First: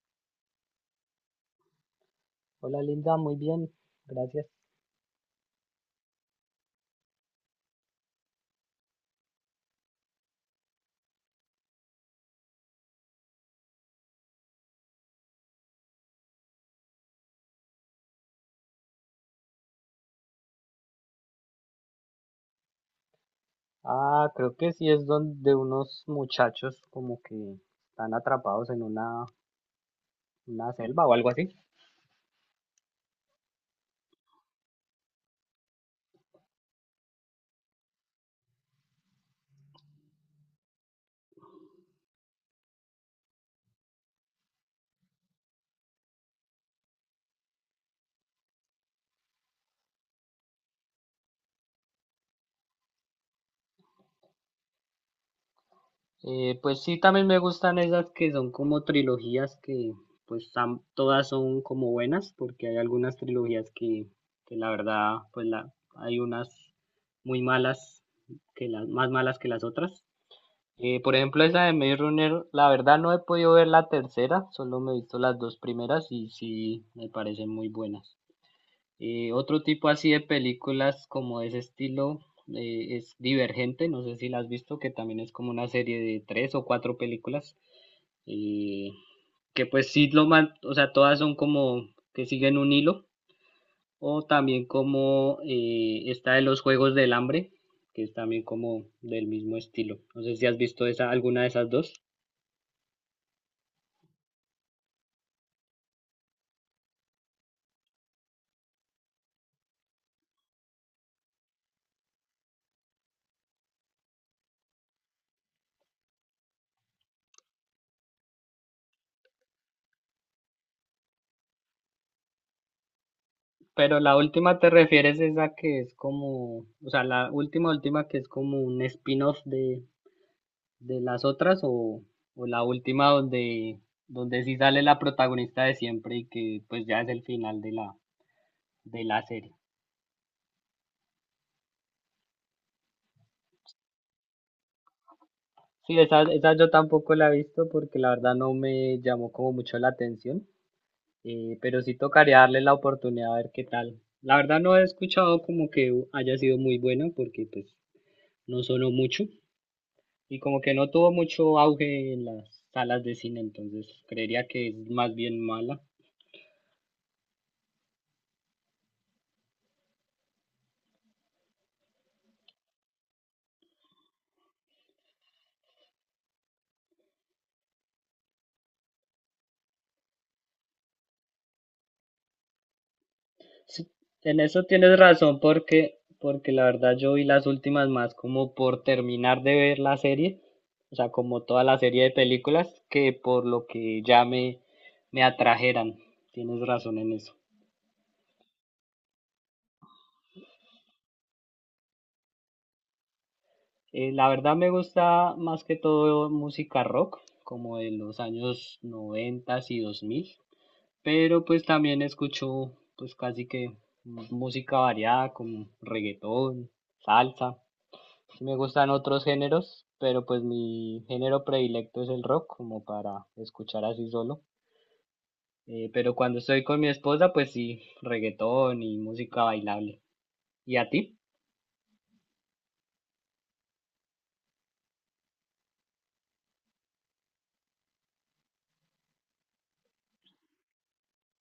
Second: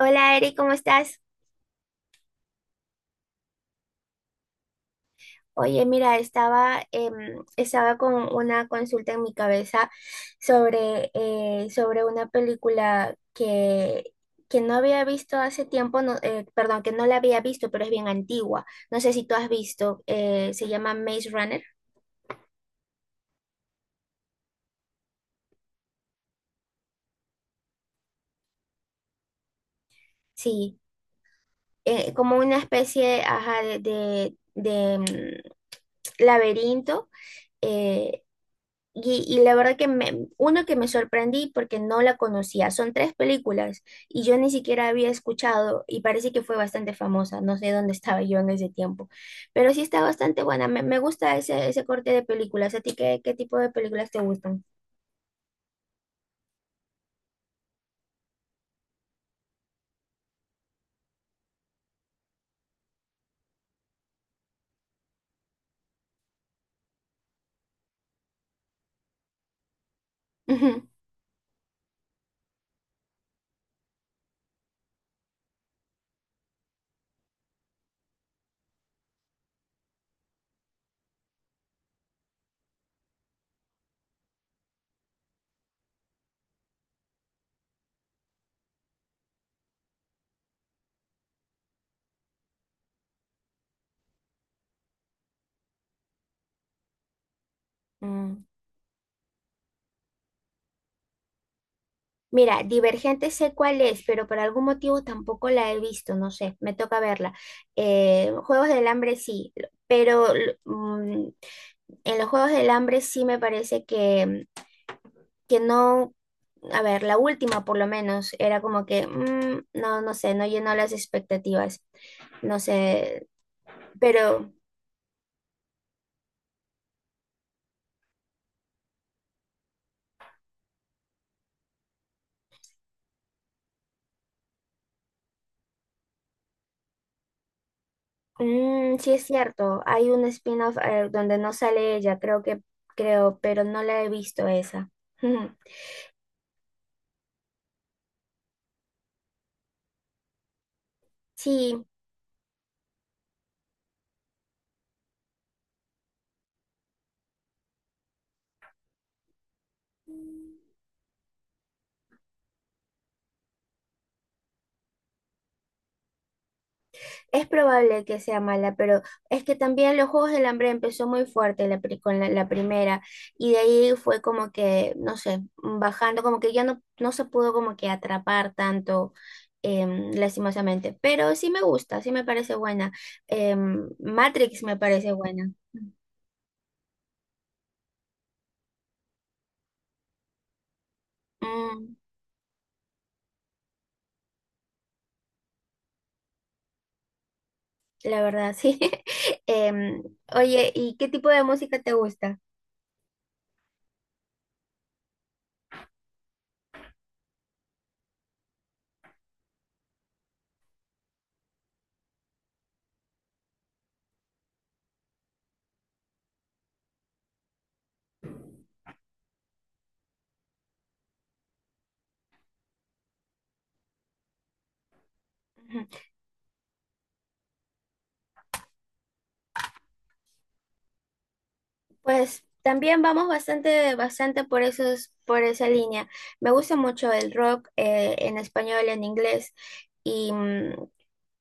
Hola Eri, ¿cómo estás? Hola Linda, muy bien, gracias. Oye, mira, estaba, estaba con una consulta en mi cabeza sobre, sobre una película que no había visto hace tiempo, no, perdón, que no la había visto, pero es bien antigua. No sé si tú has visto, se llama Maze Runner. Ah, creo que sí, es donde unos muchachos como que están atrapados en una Sí, selva o algo así. Como una especie, ajá, de laberinto. eh, y la verdad que uno que me sorprendí porque no la conocía, son tres películas y yo ni siquiera había escuchado y parece que fue bastante famosa, no sé dónde estaba yo en ese tiempo, pero sí está bastante buena, me gusta ese, ese corte de películas. ¿A ti qué, qué tipo de películas te gustan? Pues sí, también me gustan esas que son como trilogías que todas son como buenas, porque hay algunas trilogías que la verdad pues la, hay unas muy malas, que las más malas que las otras. Ujú. Por ejemplo, esa de Maze Runner, la verdad no he podido ver la tercera, solo me he visto las dos primeras y sí me parecen muy buenas. Otro tipo así de películas como de ese estilo es Divergente, no sé si la has visto, que también es como una serie de tres o cuatro películas, eh, que pues sí o sea, todas son como que siguen un hilo, o también como esta de los Juegos del Hambre, que es también Mm. como del mismo estilo. No sé si has visto esa, alguna de esas dos. Mira, Divergente sé cuál es, pero por algún motivo tampoco la he visto, no sé, me toca verla. Juegos del Hambre sí, pero mm, en los Juegos del Hambre sí me parece que no, a ver, la última por lo menos, era como que, no, no sé, no llenó las expectativas, no sé, Pero la pero última, te refieres es a que es como, o sea, la última, que es como un spin-off de las otras, o la última donde, donde sí sale la protagonista de siempre y que pues ya es el final de de sí la es serie. cierto, hay un spin-off donde no sale ella, creo que, creo, pero no la he visto esa. Sí, esa yo tampoco la he visto porque la verdad no me llamó como mucho la atención. Pero Sí, sí tocaría darle la oportunidad a ver qué tal. La verdad no he escuchado como que haya sido muy bueno, porque pues no sonó mucho y como que no tuvo mucho auge en las salas de cine, entonces creería que es más bien mala. es probable que sea mala, pero es que también los Juegos del Hambre empezó muy fuerte la con la, la primera y de ahí fue como que, no sé, bajando, como que ya no, no se pudo como que atrapar tanto, lastimosamente, pero sí me gusta, sí me parece buena. Sí, en Matrix eso me tienes parece razón, buena. porque la verdad yo vi las últimas más como por terminar de ver la serie, o sea, como toda la Mm, serie de películas, que por lo que ya me atrajeran. Tienes razón en eso. la verdad, sí. Em, oye, ¿y qué tipo de música te gusta? La verdad me gusta más que todo música rock, como de los años 90 y 2000, pero pues también escucho pues casi que música variada, como reggaetón, salsa. Sí, me gustan otros géneros, pero pues mi género predilecto es el rock, como para escuchar así solo. Pero cuando estoy con mi esposa, pues sí, reggaetón y música bailable. ¿Y a ti? Pues también vamos bastante, bastante por esos, por esa línea. Me gusta mucho el rock, en español, en inglés y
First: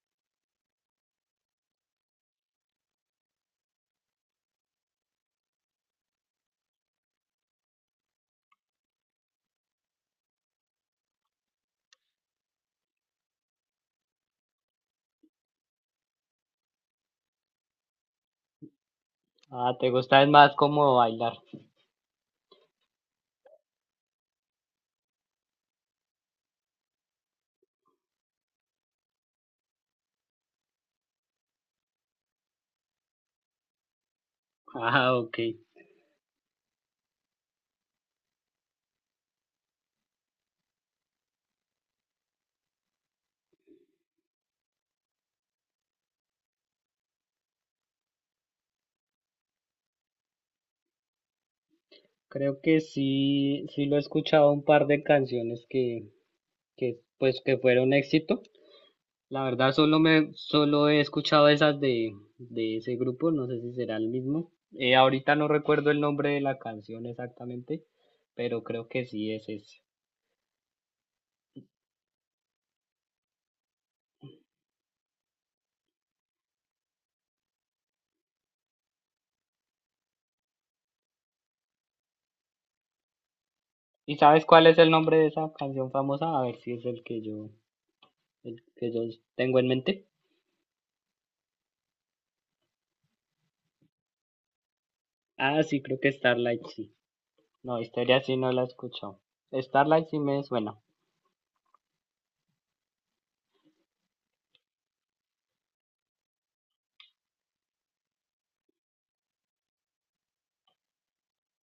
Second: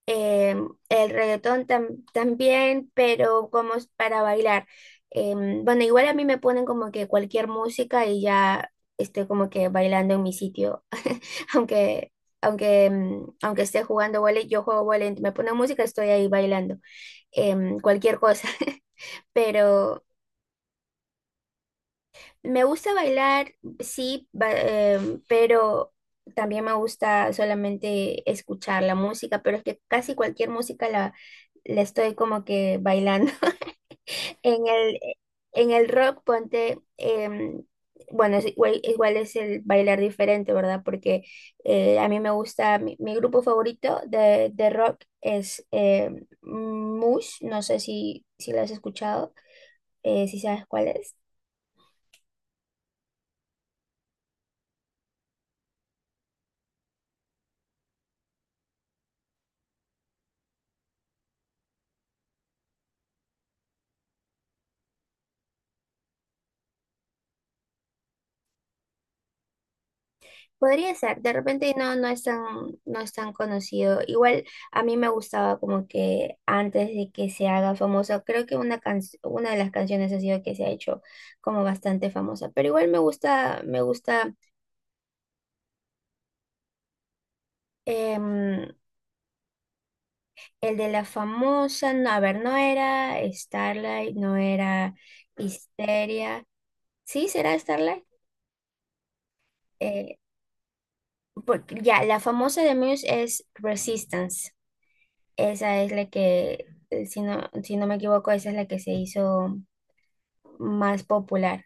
eh, el reggaetón también, pero como es para bailar. Bueno, igual a mí me ponen como que cualquier música y ya estoy como que bailando en mi sitio, aunque Aunque aunque esté jugando vóley, yo juego vóley, me ponen música, estoy ahí bailando, cualquier cosa. Ah, ¿te Pero gusta es más como bailar? Me gusta bailar, sí, pero también me gusta solamente escuchar la música, pero es que casi cualquier música la, la estoy como que bailando. En el, Ah, ok. en el rock, ponte, bueno, es igual, igual es el bailar diferente, ¿verdad? Porque a mí me gusta, mi grupo favorito de rock es Mush, no sé si, si lo has escuchado, si sabes cuál es. Creo que sí, sí lo he escuchado, un par de canciones que pues que fueron éxito. La verdad solo he escuchado esas de ese grupo, no sé si será el mismo. Ahorita no recuerdo el nombre de la canción exactamente, pero creo que sí es ese. Podría ser, de repente no, no es tan, no es tan conocido. Igual a mí me gustaba como que antes de que se haga famoso, creo que una una de las canciones ha sido que se ha hecho como bastante famosa. Pero igual me gusta, me ¿Y gusta, sabes cuál es el nombre de esa canción famosa? A ver si es el em, que yo tengo en mente. el de la famosa, no, a ver, no era Starlight, no era Ah, sí, creo que Histeria. Starlight sí. ¿Sí será No, Starlight? Histeria sí no la he escuchado. Starlight Eh, sí me suena. Ya, la famosa de Muse es Resistance. Esa es la que, si no, si no me equivoco, esa es la que se hizo más popular,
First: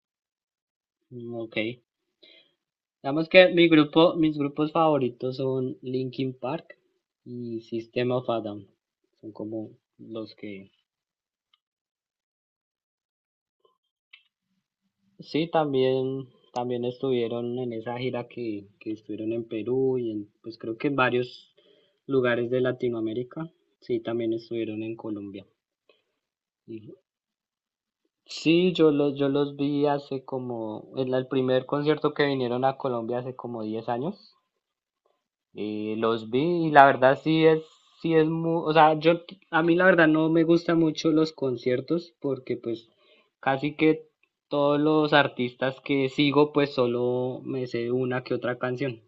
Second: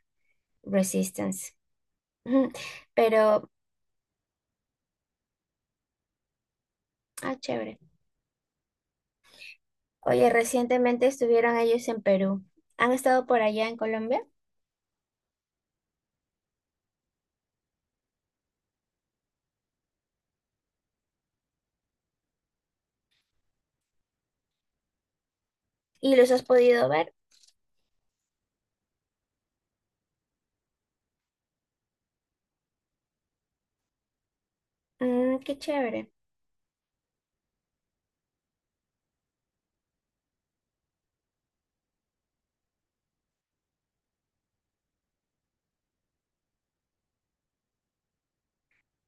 Mm, Resistance. ok. Ujú. Digamos que Pero, mis grupos favoritos son Linkin Park ah, y chévere. System of a Down. Son como Oye, los que recientemente estuvieron ellos en Perú. ¿Han estado por allá en Colombia? sí también estuvieron en esa gira que estuvieron en Perú y en, pues creo que en varios lugares de Latinoamérica. Sí, también estuvieron en Colombia. ¿Y los has podido Y- ver? Sí, yo los vi hace como en el primer concierto que vinieron a Colombia, hace como 10 años. Mm, qué Y chévere. los vi y la verdad sí es muy, o sea, yo, a mí la verdad no me gustan mucho los conciertos, porque pues casi que todos los artistas que sigo pues solo me sé una que otra canción.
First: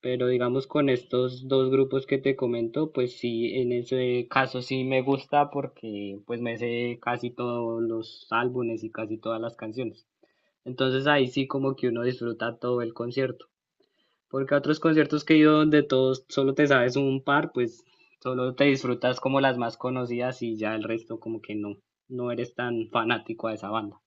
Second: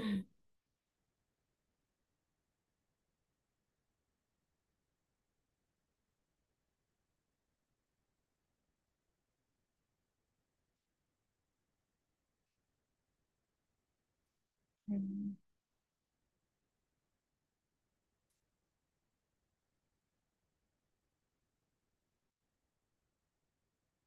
Pero digamos con estos dos grupos que te comento, pues sí, en ese caso sí me gusta porque pues me sé casi todos los álbumes y casi todas las canciones. Entonces ahí sí, como que uno disfruta todo el concierto. Porque a otros conciertos que Ujú. he ido donde todos solo te sabes un par, pues solo te disfrutas como las más conocidas y ya el resto como que no, no eres tan fanático a esa banda.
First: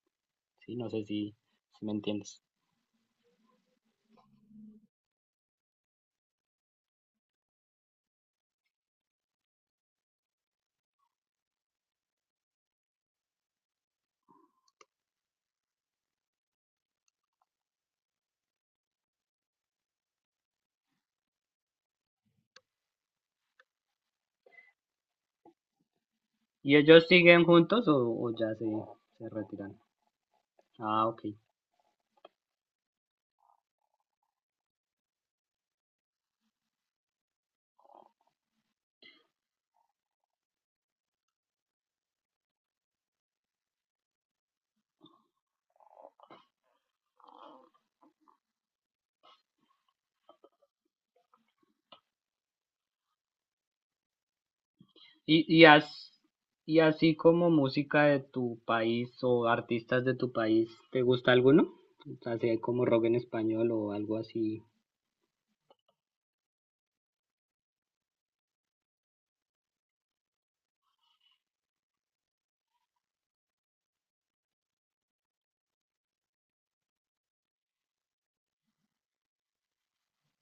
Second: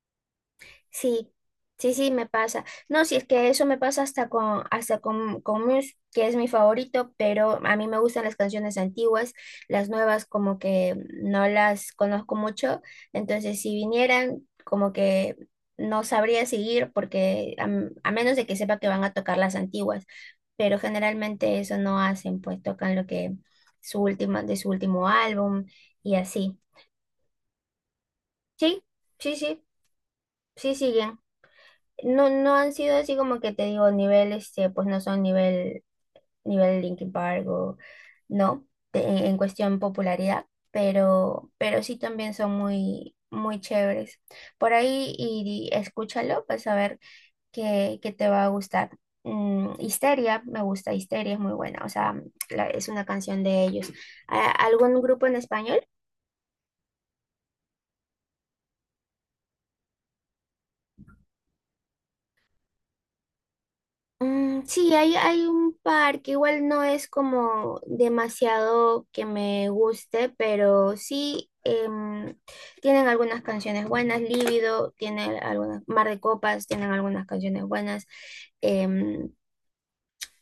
Sí, no sé Sí, si, si me sí, sí, me entiendes. pasa. No, si es que eso me pasa hasta con Muse, que es mi favorito, pero a mí me gustan las canciones antiguas, las nuevas como que no las conozco mucho, entonces si vinieran como que no sabría seguir porque a menos de que sepa que van a tocar las antiguas, pero generalmente eso no hacen, pues tocan lo que de su último álbum y así. ¿Y ellos siguen juntos o, Sí, se sí, sí, retiran? sí, sí, Ah, siguen. ok. No, no han sido así como que te digo, nivel, este, pues no son nivel, nivel Linkin Park o no, en cuestión popularidad, pero sí también son muy, muy chéveres. Por ahí y escúchalo, pues a ver qué, qué te va a gustar. Mm, Histeria, me gusta, Histeria es muy buena, o sea, es una canción de ellos. ¿Algún grupo en ¿Y, y, español? as- ¿Y así como música de tu país o artistas de tu país, te gusta alguno? Así como rock en español o algo así. Mm, sí, hay un par que igual no es como demasiado que me guste, pero sí, tienen algunas canciones buenas, Líbido, tiene algunas, Mar de Copas, tienen algunas canciones buenas. em,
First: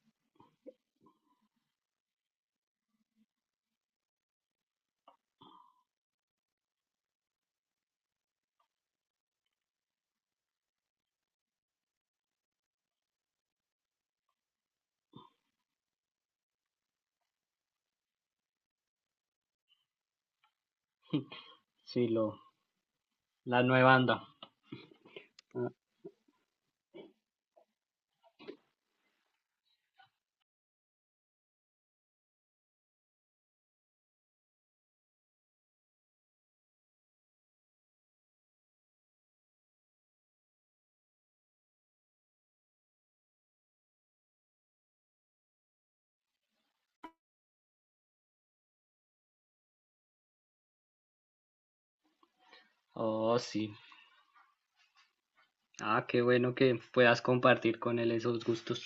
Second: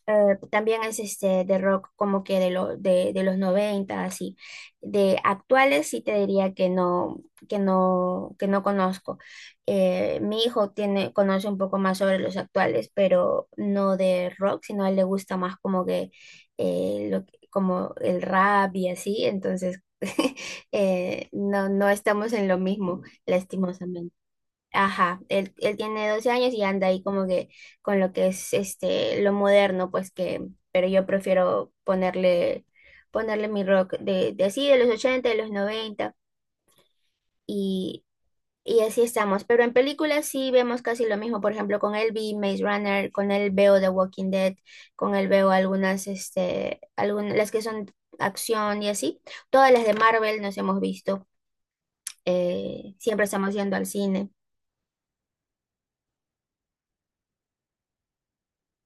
también es este de rock como que de los 90 así. De actuales sí te diría que no, que no, que no conozco. Mi hijo tiene, conoce un poco más sobre los actuales, pero no de rock, sino a él le gusta más como que como el rap y así, entonces no, no Sí, estamos lo, en lo mismo, la nueva lastimosamente. banda. Ajá, él tiene 12 años y anda ahí como que con lo que es este lo moderno, pues que, pero yo prefiero ponerle, ponerle mi rock de así, de los 80 de los 90 y, y así estamos. Pero en películas sí vemos casi lo mismo, por ejemplo, con él vi Maze Runner, con él veo The Walking Dead, con él veo algunas, este, algunas, las que son acción y así. Todas las de Marvel nos hemos visto, siempre Oh, estamos sí. yendo al cine. Ah, qué bueno que puedas compartir con él esos gustos.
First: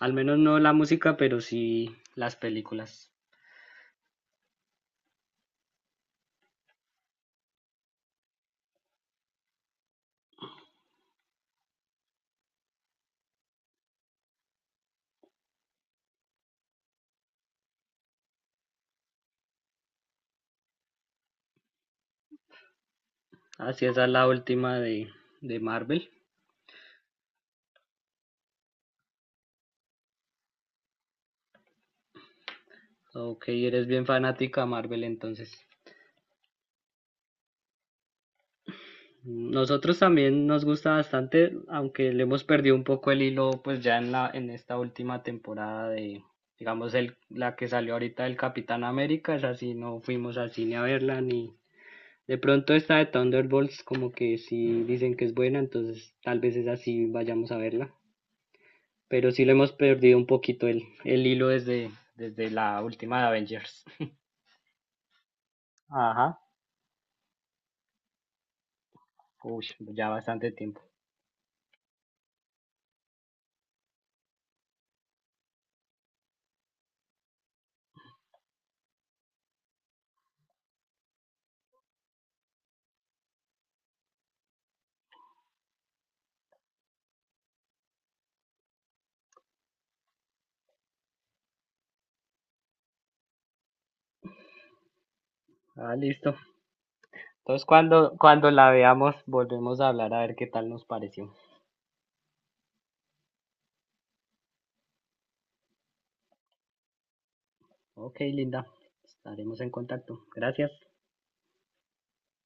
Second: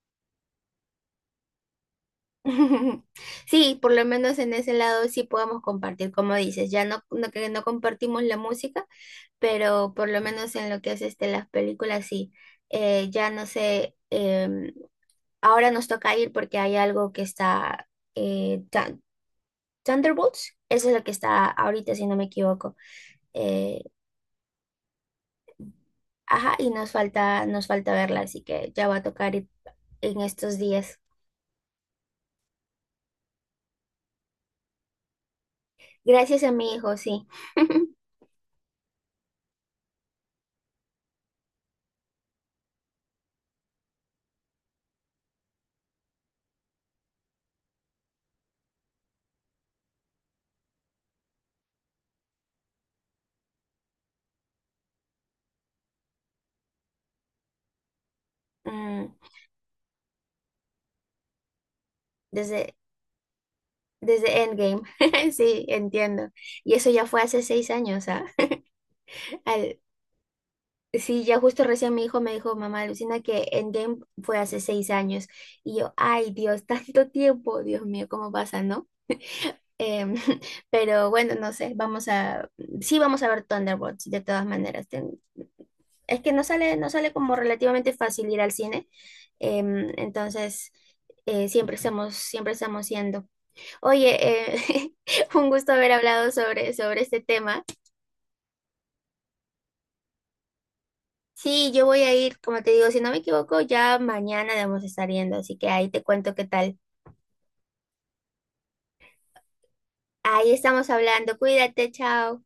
Al menos no la música, pero sí las películas. Sí, por lo menos en ese lado sí podemos compartir, como dices, ya no, no que no compartimos la música, pero por lo menos en lo que es este, las películas sí. Ya no sé, ahora nos toca ir porque hay algo que está, eh, Thun- Thunderbolts, eso es lo que está ahorita, si no me equivoco. Eh, Así es, esa es la última de Marvel. ajá, y nos falta verla, así que ya va a tocar ir en estos días. Ok, eres bien fanática a Marvel entonces. Gracias a mi hijo, sí. Nosotros también nos gusta bastante, aunque le hemos perdido un poco el hilo, pues ya en en esta última temporada de, digamos, la que salió ahorita del Capitán América, es así, no fuimos al cine a verla ni. De pronto esta de Thunderbolts, como que si dicen que es buena, entonces tal vez es así, vayamos a verla. Mm, Pero sí le hemos perdido un poquito el hilo desde, desde desde la última de Avengers. Desde Endgame, sí, Ajá, entiendo. Y eso ya fue hace 6 años, ¿ah? uy, Al- ya bastante tiempo. sí, ya justo recién mi hijo me dijo, mamá, alucina que Endgame fue hace 6 años. Y yo, ay, Dios, tanto tiempo, Dios mío, ¿cómo pasa, no? Em, pero bueno, no sé, sí vamos a ver Thunderbolts, de todas maneras. Es que no sale, no sale como relativamente fácil ir al cine. Entonces, siempre estamos yendo. Oye, un gusto haber Ah, hablado listo. sobre, sobre este tema. Entonces cuando, cuando la veamos, volvemos a hablar a ver qué tal nos pareció. Sí, yo voy a ir, como te digo, si no me equivoco, ya mañana debemos estar yendo, así que ahí te cuento qué tal. Ok, Linda. Estaremos en contacto. Ahí Gracias. estamos hablando, cuídate, chao.